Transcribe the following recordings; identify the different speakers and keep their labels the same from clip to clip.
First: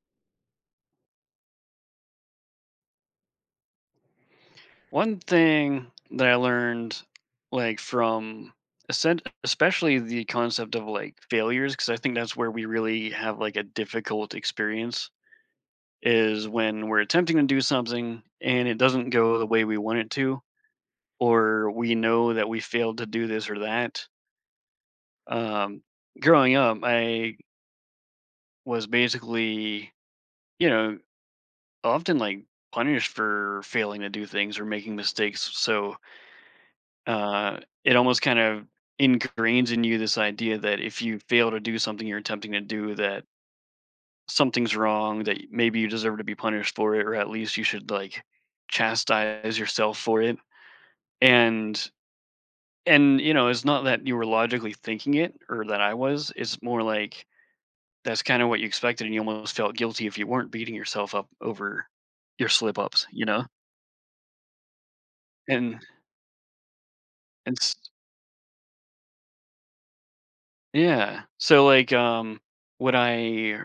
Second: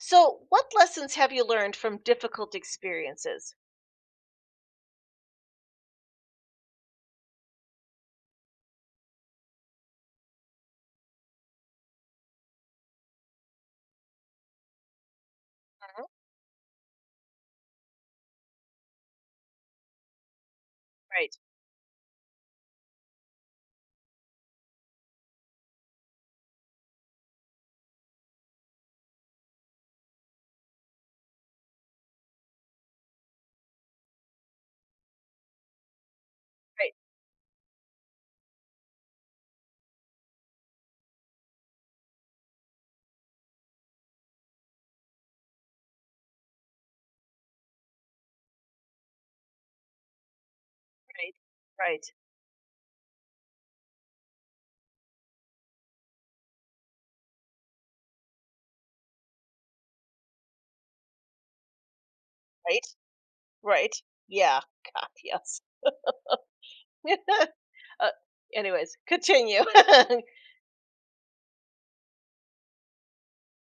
Speaker 1: So, what lessons have you learned from difficult experiences?
Speaker 2: One thing that I learned, like from especially the concept of like failures, because I think that's where we really have like a difficult experience,
Speaker 1: Mhm.
Speaker 2: is when we're attempting to do something and it doesn't go the way we want it to,
Speaker 1: Right,
Speaker 2: or we know that we failed to do this or that. Um, Growing up, I was basically, you know, often like punished for failing to do things or making mistakes. So
Speaker 1: right,
Speaker 2: uh, it almost kind of ingrains in you this idea that if you fail to do something you're attempting to do, that something's wrong, that maybe you deserve to be punished for it, or at least you should like chastise yourself for it.
Speaker 1: right,
Speaker 2: And
Speaker 1: right,
Speaker 2: and you know, it's not that you were logically thinking it or that I was. It's more like that's kind of what you expected, and you almost felt guilty if you weren't beating yourself up over your slip
Speaker 1: right,
Speaker 2: ups, you know?
Speaker 1: right. Yeah, God, yes.
Speaker 2: And and s-
Speaker 1: uh, anyways, continue.
Speaker 2: yeah. So like would I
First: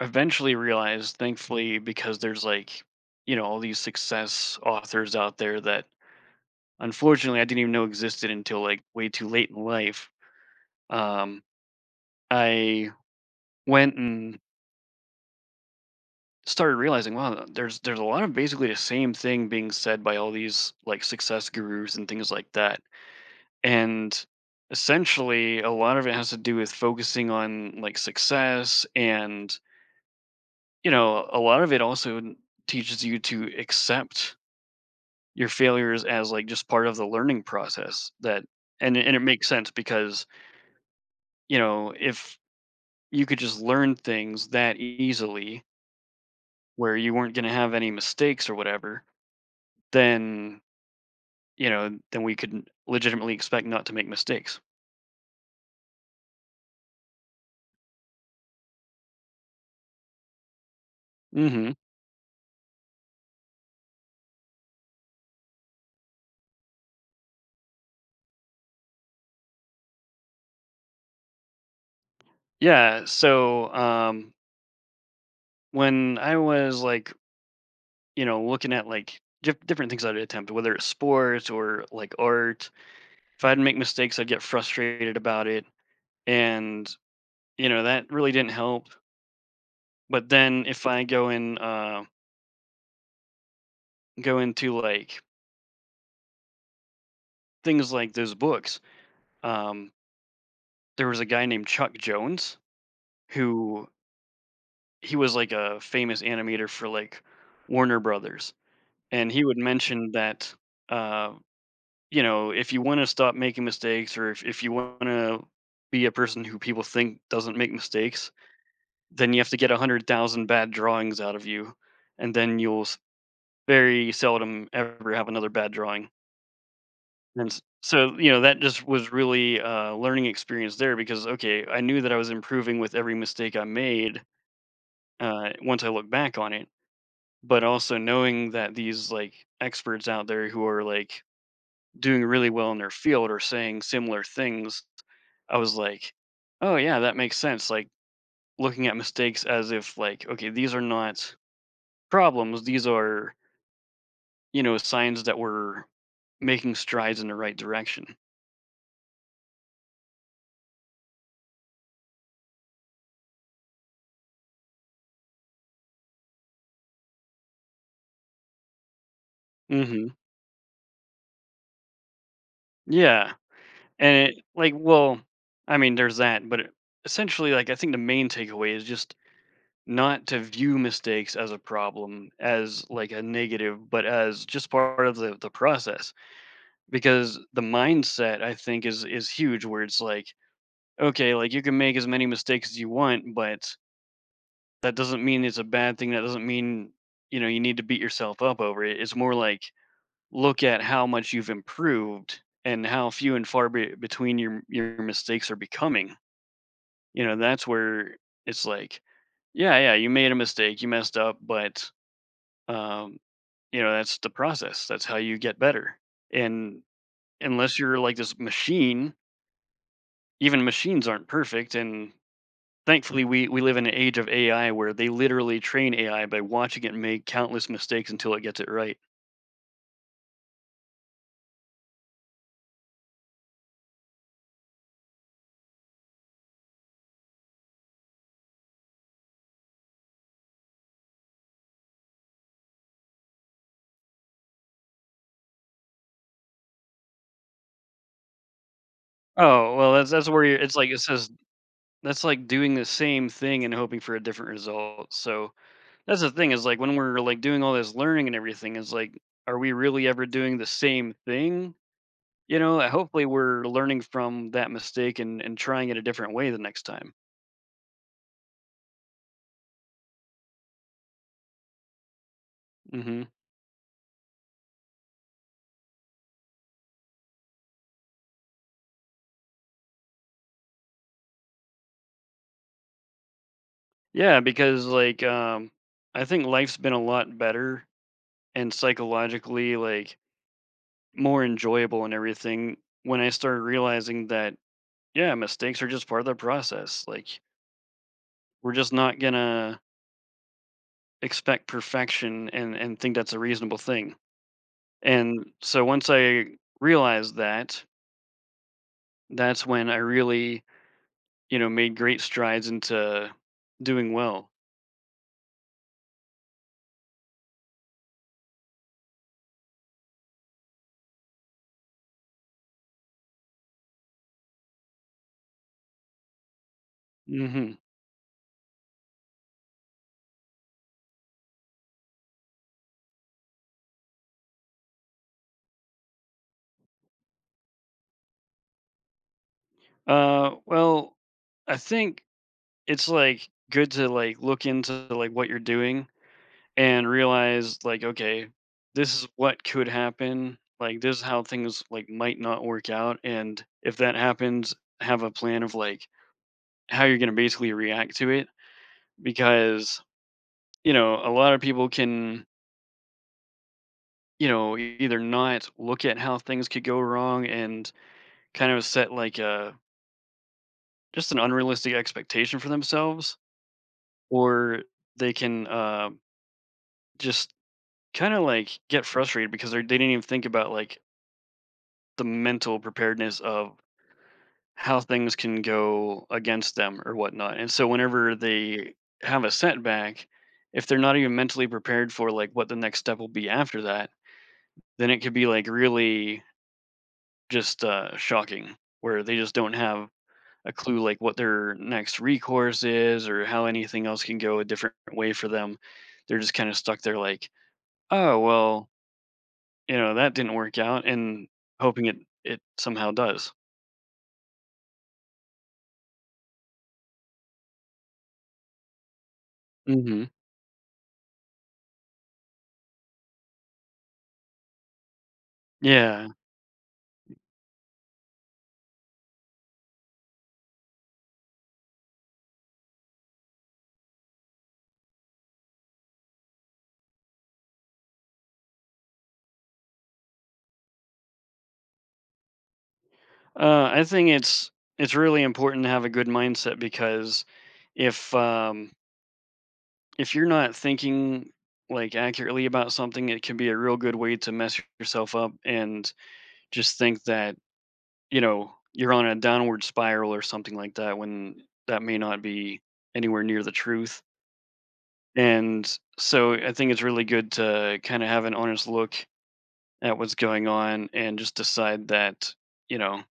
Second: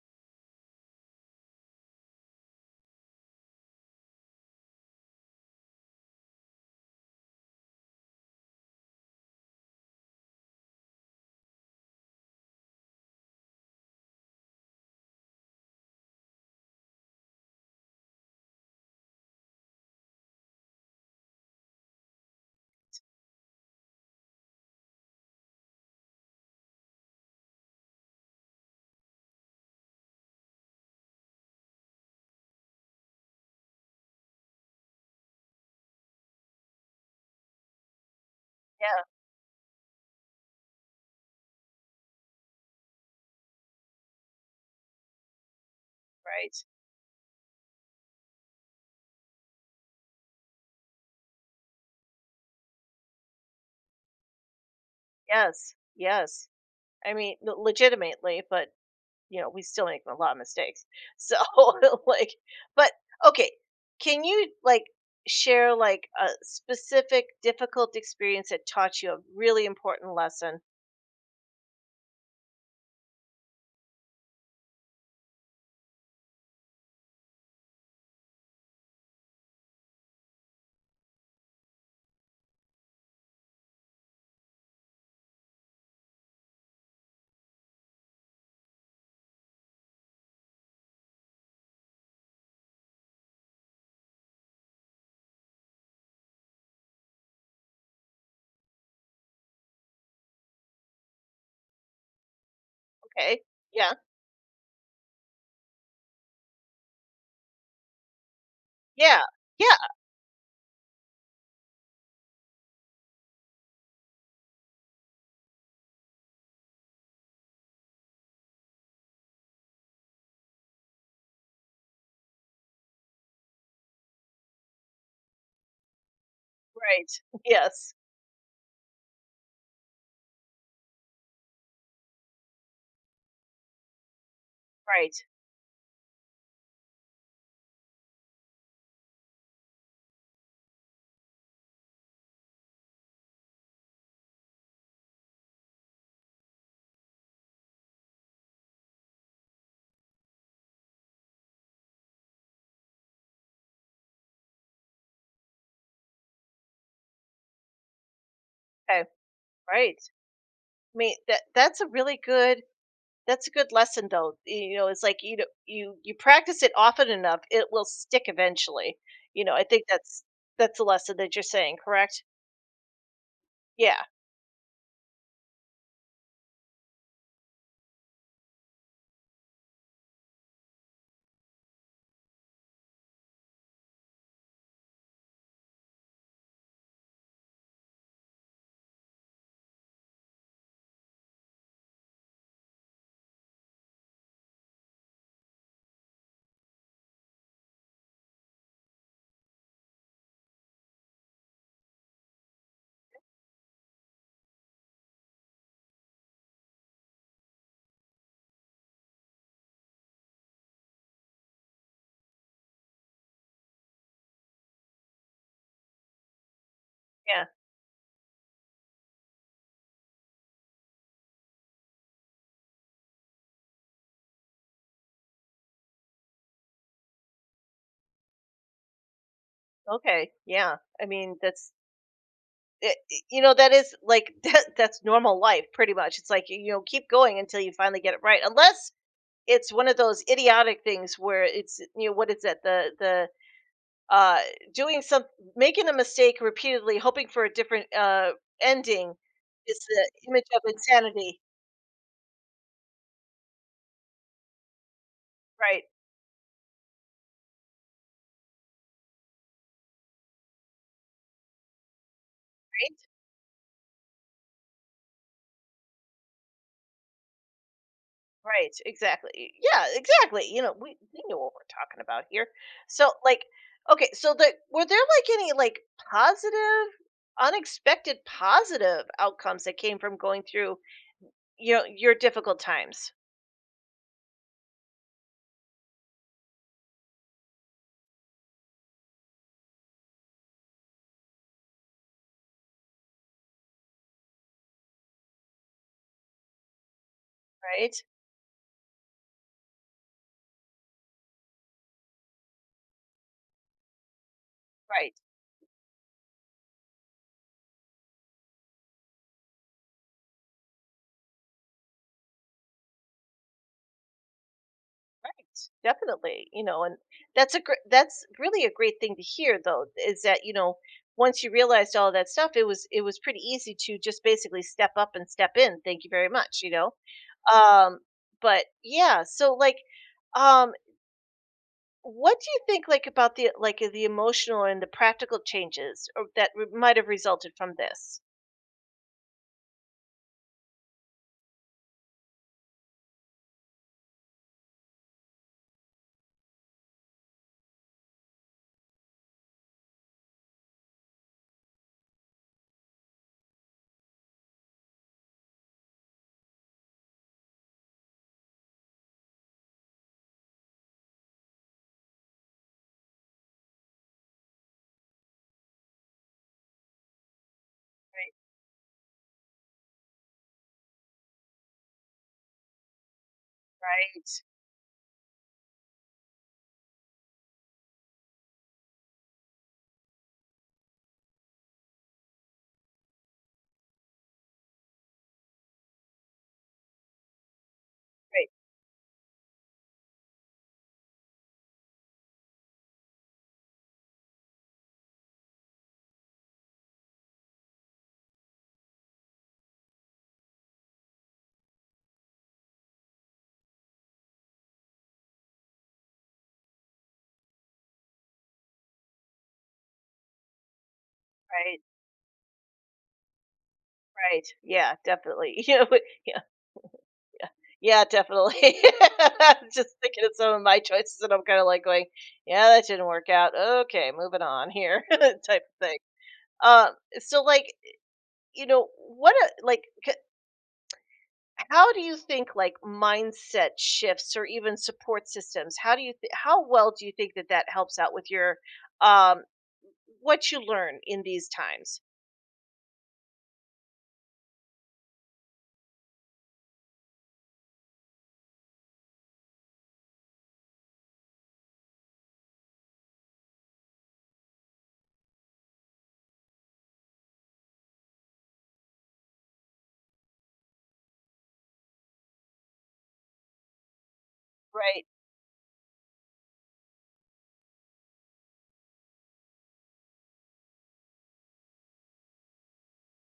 Speaker 2: eventually realized, thankfully, because there's like, you know, all these success authors out there that unfortunately I didn't even know existed until like way too late in life. Um, I went and started realizing, wow, there's a lot of basically the same thing being said by all these like success gurus and things like that. And essentially a lot of it has to do with focusing on like success, and you know, a lot of it also teaches you to accept your failures as like just part of the learning process.
Speaker 1: Yeah,
Speaker 2: And it makes sense because you know if you could just learn things that easily
Speaker 1: right.
Speaker 2: where you weren't going to have any mistakes or whatever, then you know then we could legitimately expect not to make mistakes.
Speaker 1: Yes, yes. I mean, legitimately, but you know, we still make a lot of mistakes. So,
Speaker 2: Mhm.
Speaker 1: like, but okay, can you like share like a specific difficult experience that taught you a really important lesson?
Speaker 2: Yeah. So when I was like, you know, looking at like different things I'd attempt, whether it's sports or like art, if I'd make mistakes, I'd get frustrated about it. And you know, that really didn't help, but then if I go in, go into, like, things like those books, um, there was a guy named Chuck Jones
Speaker 1: Okay.
Speaker 2: who,
Speaker 1: Yeah.
Speaker 2: he was, like, a famous animator for, like, Warner Brothers,
Speaker 1: Yeah.
Speaker 2: and he would
Speaker 1: Yeah.
Speaker 2: mention that, uh, you know, if you wanna stop making mistakes, or if you wanna be a person who people think doesn't make mistakes, then you have to get 100,000 bad drawings out of you, and then you'll s very seldom ever have another bad drawing.
Speaker 1: Right.
Speaker 2: And s-
Speaker 1: Yes.
Speaker 2: so, you know, that just was really a learning experience there because, okay, I knew that I was improving with every mistake I made,
Speaker 1: Right.
Speaker 2: once I look back on it, but also knowing that these like experts out there who are like doing really well in their field are saying similar things. I was like, oh, yeah, that makes sense. Like looking at mistakes as if, like, okay, these are not problems, these are, you know, signs that we're making strides in the right direction.
Speaker 1: Okay. Right. I mean, that's a really good that's a good lesson though. You know, it's like you know, you practice it often enough, it will stick eventually. You know, I think
Speaker 2: hmm
Speaker 1: that's a lesson that you're saying, correct?
Speaker 2: Yeah.
Speaker 1: Yeah.
Speaker 2: And it like, well, I mean, there's that, but it, essentially, like, I think the main takeaway is just not to view mistakes as a problem, as like a negative, but as just part of the process. Because the mindset, I think, is huge. Where it's like, okay, like you can make as many mistakes as you want, but that doesn't mean it's a bad thing. That doesn't mean you know you need to beat yourself up over it. It's more like look at how much you've improved and how few and far between your mistakes are becoming. You know, that's where it's like, yeah, yeah, you made a mistake, you messed up, but um, you know, that's the process. That's how you get better. And
Speaker 1: Yeah.
Speaker 2: unless you're like this machine, even machines aren't perfect. And thankfully, we live in an age of AI, where they literally train AI by watching it make countless mistakes until it gets it right.
Speaker 1: Okay. Yeah. I mean, that's you know, that is like that's normal life pretty much. It's like you know, keep going until you finally get it right. Unless it's one of those idiotic things where it's you know, what is that? The uh, doing some making a mistake repeatedly, hoping for a different ending,
Speaker 2: Oh
Speaker 1: is
Speaker 2: well,
Speaker 1: the
Speaker 2: that's where
Speaker 1: image
Speaker 2: you're,
Speaker 1: of
Speaker 2: it's like it says
Speaker 1: insanity.
Speaker 2: that's like doing the same thing and hoping for a different result. So
Speaker 1: Right,
Speaker 2: that's the thing is like when we're like doing all this learning and everything is like, are we really ever doing the same thing? You know,
Speaker 1: right,
Speaker 2: hopefully we're learning from that mistake, and trying it a different way the next time.
Speaker 1: right. Exactly. Yeah, exactly. You know, we know what we're talking about here. So,
Speaker 2: hmm
Speaker 1: like, okay, so the were there like any like positive, unexpected positive outcomes that came from going through you know your difficult times?
Speaker 2: Yeah, because like I think life's been a lot better and psychologically like more enjoyable and everything when I started realizing that yeah, mistakes are just part of the process. Like
Speaker 1: Right,
Speaker 2: we're just not gonna expect perfection, and think that's a reasonable thing.
Speaker 1: right.
Speaker 2: And so once I realized that, that's when I really, you know, made great strides into doing well.
Speaker 1: Definitely, you know, and that's a gr- that's really a great thing to hear though is that, you know, once you realized all that stuff, it was pretty easy to just basically step up and step in. Thank you very much, you know.
Speaker 2: hmm
Speaker 1: Um, but yeah, so like um, what do you think like about the like the emotional and the practical changes or that might have resulted from this?
Speaker 2: Well, I think it's like good to like look into like what you're doing and realize like, okay, this is what could happen. Like this is how things like might not work out. And if that happens, have a plan of like how you're gonna basically react to it. Because, you know, a lot of people can you know, either not look at how things could go wrong and kind of set like a just an unrealistic expectation for themselves,
Speaker 1: Right,
Speaker 2: or they can just kind of like get frustrated because they didn't even think about like the mental preparedness of how things can go against them or whatnot. And so whenever
Speaker 1: right,
Speaker 2: they have a setback, if they're not even mentally prepared for like what the next step will be after that, then it could be like really just shocking, where they just don't have a clue like what their next recourse is or how anything else can go a different way for them. They're just kind of stuck there like, "Oh, well, you know, that didn't work out," and
Speaker 1: right,
Speaker 2: hoping it somehow does.
Speaker 1: right. Yeah, definitely. You know, yeah. Yeah, definitely. Just thinking
Speaker 2: Mhm.
Speaker 1: of some of my choices, and I'm kinda like going, "Yeah, that didn't work out. Okay, moving on here," type of thing.
Speaker 2: Yeah.
Speaker 1: Um, so, like, you know, what a like, c how do you think, like, mindset shifts or even support systems, how do you th how well do you think that that helps out with your, um, what you learn in these times?
Speaker 2: I think it's really important to have a good mindset because if um if you're not thinking like accurately about something, it can be a real good way to mess yourself up and just think that you know, you're on a downward spiral or something like that when that may not be anywhere near the truth.
Speaker 1: Right,
Speaker 2: And so I think it's really good to kind of have an honest look at what's going on and just decide that, you know,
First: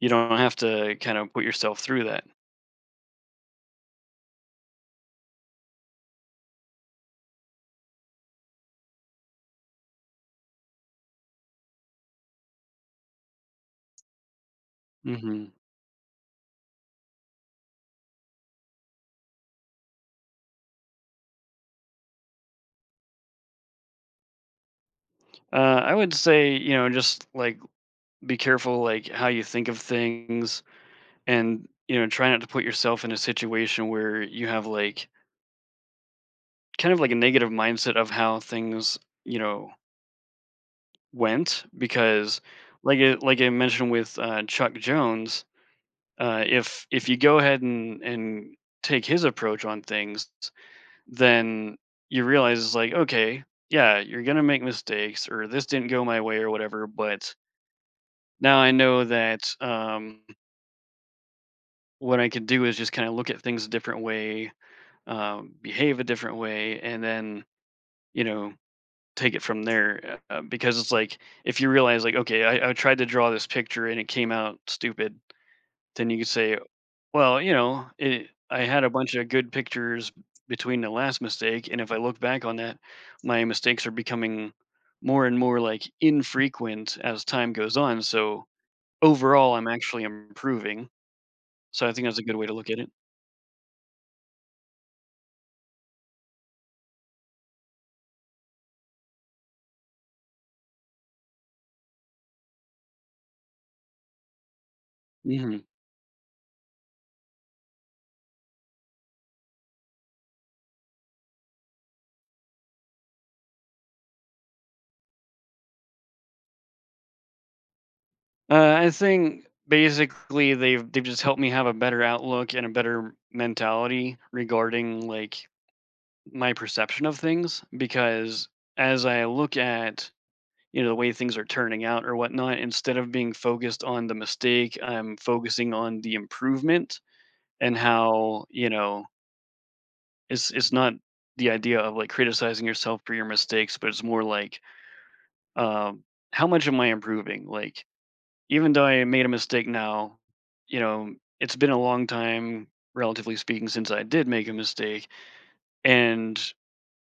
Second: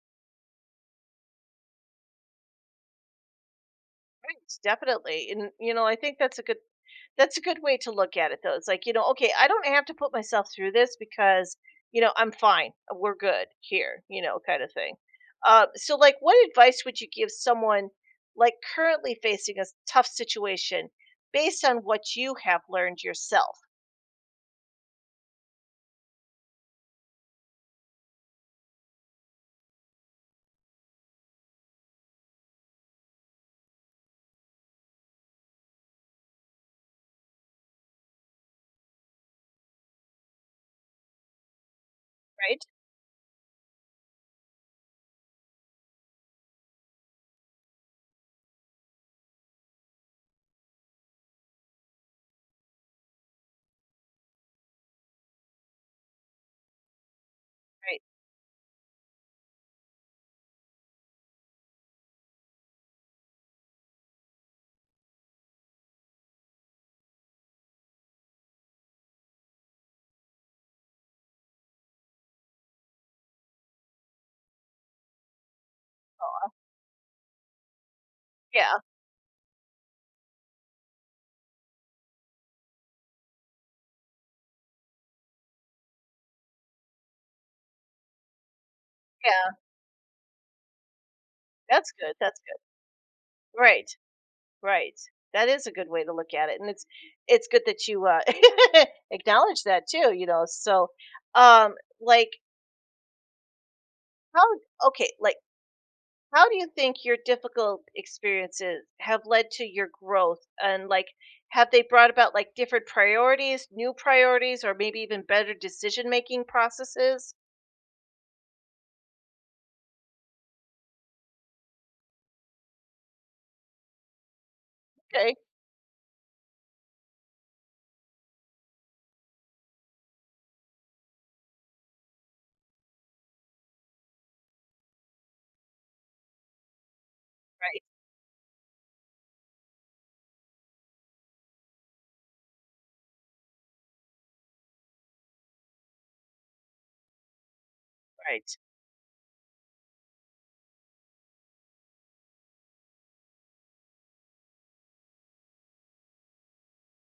Speaker 2: you don't have to kind of put yourself through that.
Speaker 1: right, definitely, and, you know, I think that's a good way to look at it though. It's like, you know, okay, I don't have to put myself through this because, you know, I'm fine. We're good here, you know, kind of thing.
Speaker 2: hmm
Speaker 1: So like what advice would you give someone like currently facing a tough situation based on what you have learned yourself,
Speaker 2: I would say, you know, just like be careful, like how you think of things, and you know, try not to put yourself in a situation where you have like kind of like a negative mindset of how things, you know, went. Because
Speaker 1: right?
Speaker 2: like it like I mentioned with Chuck Jones, if you go ahead and take his approach on things, then you realize it's like okay, yeah, you're gonna make mistakes, or this didn't go my way or whatever, but
Speaker 1: Right.
Speaker 2: now I know that what I can do is just kind of look at things a different way, behave a different way, and then you know take it from there, because it's like if you realize like, okay, I tried to draw this picture and it came out stupid, then you could
Speaker 1: Oh,
Speaker 2: say, well, you know, I
Speaker 1: yeah,
Speaker 2: had a bunch of good pictures between the last mistake, and if I look back on that, my mistakes are becoming more and more like infrequent as time goes on. So
Speaker 1: yeah.
Speaker 2: overall, I'm actually improving. So
Speaker 1: That's
Speaker 2: I think
Speaker 1: good.
Speaker 2: that's a good
Speaker 1: That's
Speaker 2: way to
Speaker 1: good.
Speaker 2: look at it.
Speaker 1: Right. Right. That is a good way to look at it. And it's good that you acknowledge that too, you know. So um, like how okay like
Speaker 2: Mhm.
Speaker 1: how do you think your difficult experiences have led to your growth? And like, have they brought about like different priorities, new priorities, or maybe even better decision making processes?
Speaker 2: I think basically they've just helped me have a better outlook and a better mentality regarding
Speaker 1: Okay,
Speaker 2: like my perception of things. Because as I look at you know the way things are turning out or whatnot, instead of being focused on the mistake, I'm focusing on the improvement and
Speaker 1: right,
Speaker 2: how you know it's not the idea of like criticizing yourself for your mistakes, but it's more like um, how much am I improving? Like
Speaker 1: right,
Speaker 2: even though I made a mistake now, you know, it's been a long time, relatively speaking, since I did make a mistake. And,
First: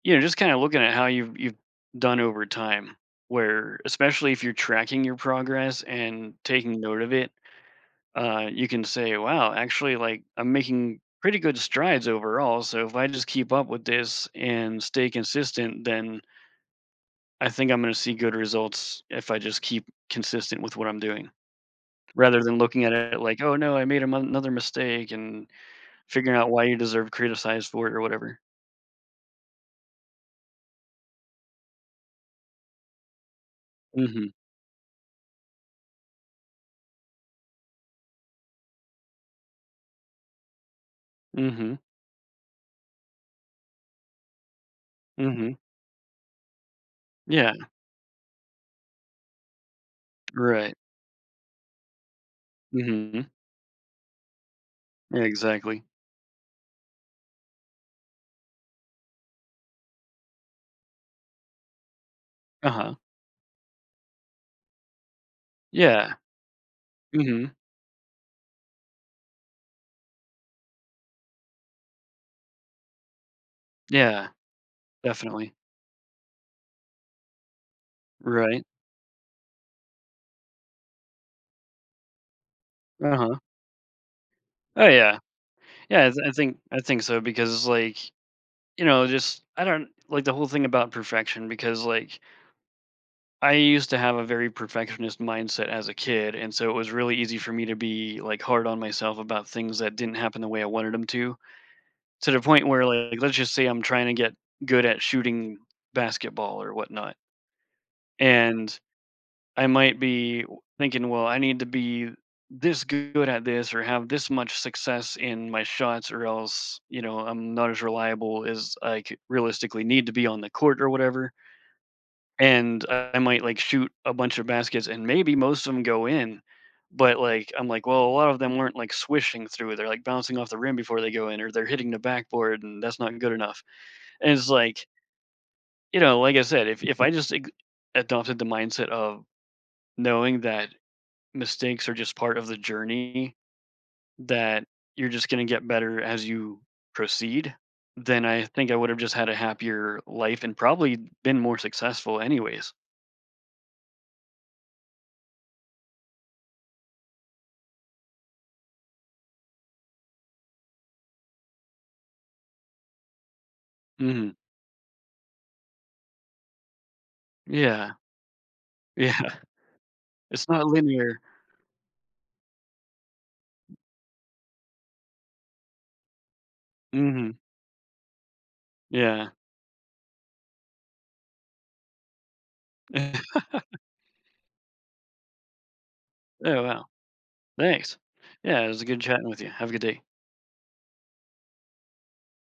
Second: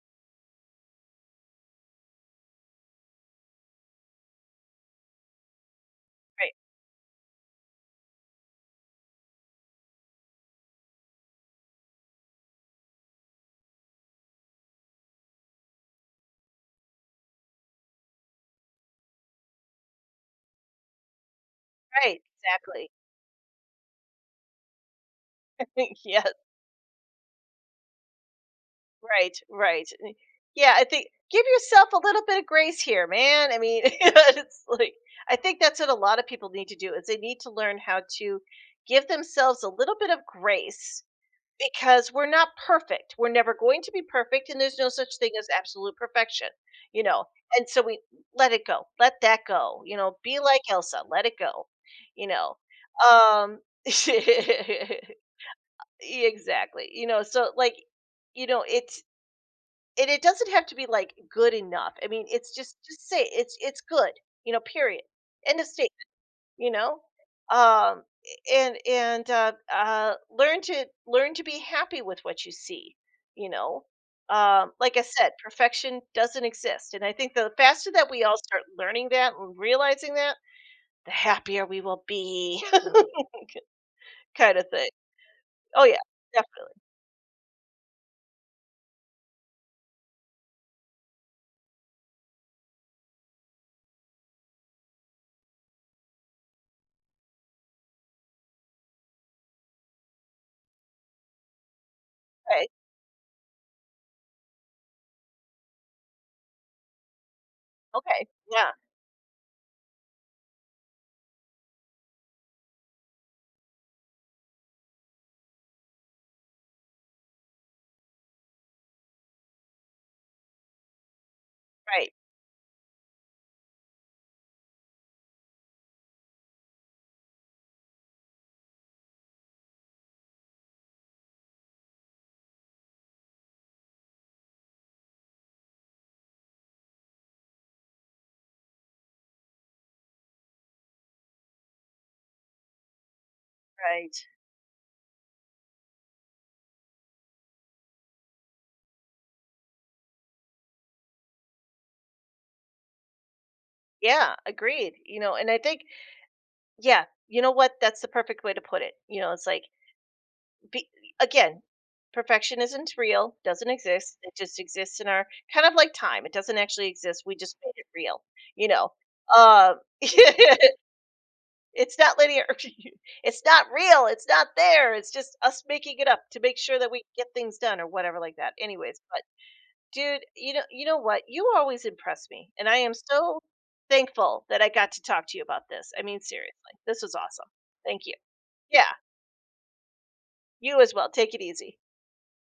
Speaker 2: you know, just kind of looking at how you've done over time, where especially if you're tracking your progress and
Speaker 1: right,
Speaker 2: taking note of it, you can say, wow, actually like I'm making pretty good strides overall. So if I just keep up with this and stay consistent, then I think I'm gonna see good results if I just keep consistent with what I'm doing.
Speaker 1: right,
Speaker 2: Rather than looking
Speaker 1: exactly.
Speaker 2: at it like, "Oh no, I made amo another mistake," and
Speaker 1: Yeah,
Speaker 2: figuring out why you deserve criticized for it or whatever.
Speaker 1: right, right. Eh, yeah, I think give yourself a little bit of grace here, man. I mean,
Speaker 2: Mhm.
Speaker 1: it's like, I think that's what a lot of people need to do is they need to learn how to give themselves a little bit of grace
Speaker 2: Mhm.
Speaker 1: because we're not perfect. We're never going to be perfect, and there's no such thing as
Speaker 2: Mhm.
Speaker 1: absolute perfection, you know.
Speaker 2: Yeah.
Speaker 1: And so we let it go, let that go, you know. Be like
Speaker 2: Right.
Speaker 1: Elsa, let it go, you know.
Speaker 2: Mhm.
Speaker 1: Um,
Speaker 2: Yeah, exactly.
Speaker 1: exactly, you know. So like, you know, it's and it doesn't have to be like good enough. I mean, it's
Speaker 2: Uh-huh.
Speaker 1: just say it's good, you know. Period. End of statement,
Speaker 2: Yeah.
Speaker 1: you know.
Speaker 2: Mhm.
Speaker 1: Um, and learn to learn to be happy with what you see, you know.
Speaker 2: Yeah.
Speaker 1: Um, like I said,
Speaker 2: Definitely.
Speaker 1: perfection doesn't exist, and I think the faster that we all start
Speaker 2: Right.
Speaker 1: learning that and realizing that, the happier we will be.
Speaker 2: Uh-huh.
Speaker 1: Kind of
Speaker 2: Oh,
Speaker 1: thing.
Speaker 2: yeah.
Speaker 1: Oh yeah,
Speaker 2: Yeah,
Speaker 1: definitely.
Speaker 2: I think so because, like, you know, just I don't like the whole thing about perfection because, like, I used to have a very perfectionist mindset as a kid, and so it was really easy for me to be like hard on myself about things that didn't happen the way I wanted them to. To the point
Speaker 1: Right.
Speaker 2: where, like, let's just say I'm trying to get good at shooting basketball or whatnot,
Speaker 1: Okay, yeah,
Speaker 2: and I might be thinking, well, I need to be this good at this or have this much success in my shots, or else, you know, I'm not as reliable as I realistically need to be on the court or whatever,
Speaker 1: right,
Speaker 2: and I might like shoot a bunch of baskets and maybe most of them go in, but like I'm like, well, a lot of them weren't like swishing through. They're like bouncing off the rim before they go in, or they're hitting the backboard, and that's not good enough. And it's like, you know, like I said, if I just adopted the mindset of knowing that mistakes are just part of the journey,
Speaker 1: right.
Speaker 2: that you're just gonna get better as you proceed, then I think I would have just had a happier life and probably been more successful anyways.
Speaker 1: Yeah, agreed, you know, and I think, yeah, you know what, that's the perfect way to put it, you know, it's like be again, perfection isn't real, doesn't exist,
Speaker 2: hmm
Speaker 1: it just exists in our kind of like time, it doesn't actually exist, we just made it
Speaker 2: Yeah.
Speaker 1: real, you know?
Speaker 2: Yeah. It's not
Speaker 1: It's
Speaker 2: linear.
Speaker 1: not linear, it's not real, it's not there, it's just us making it up to make sure that we get
Speaker 2: Mhm.
Speaker 1: things done or whatever like that. Anyways, but
Speaker 2: Yeah.
Speaker 1: dude, you know, you know what? You always impress me, and I am so thankful that I got to talk to you about this. I mean,
Speaker 2: Oh,
Speaker 1: seriously,
Speaker 2: wow.
Speaker 1: this was awesome.
Speaker 2: Thanks.
Speaker 1: Thank you.
Speaker 2: Yeah, it
Speaker 1: Yeah,
Speaker 2: was a good chatting with you. Have a good day.
Speaker 1: you as well. Take it easy.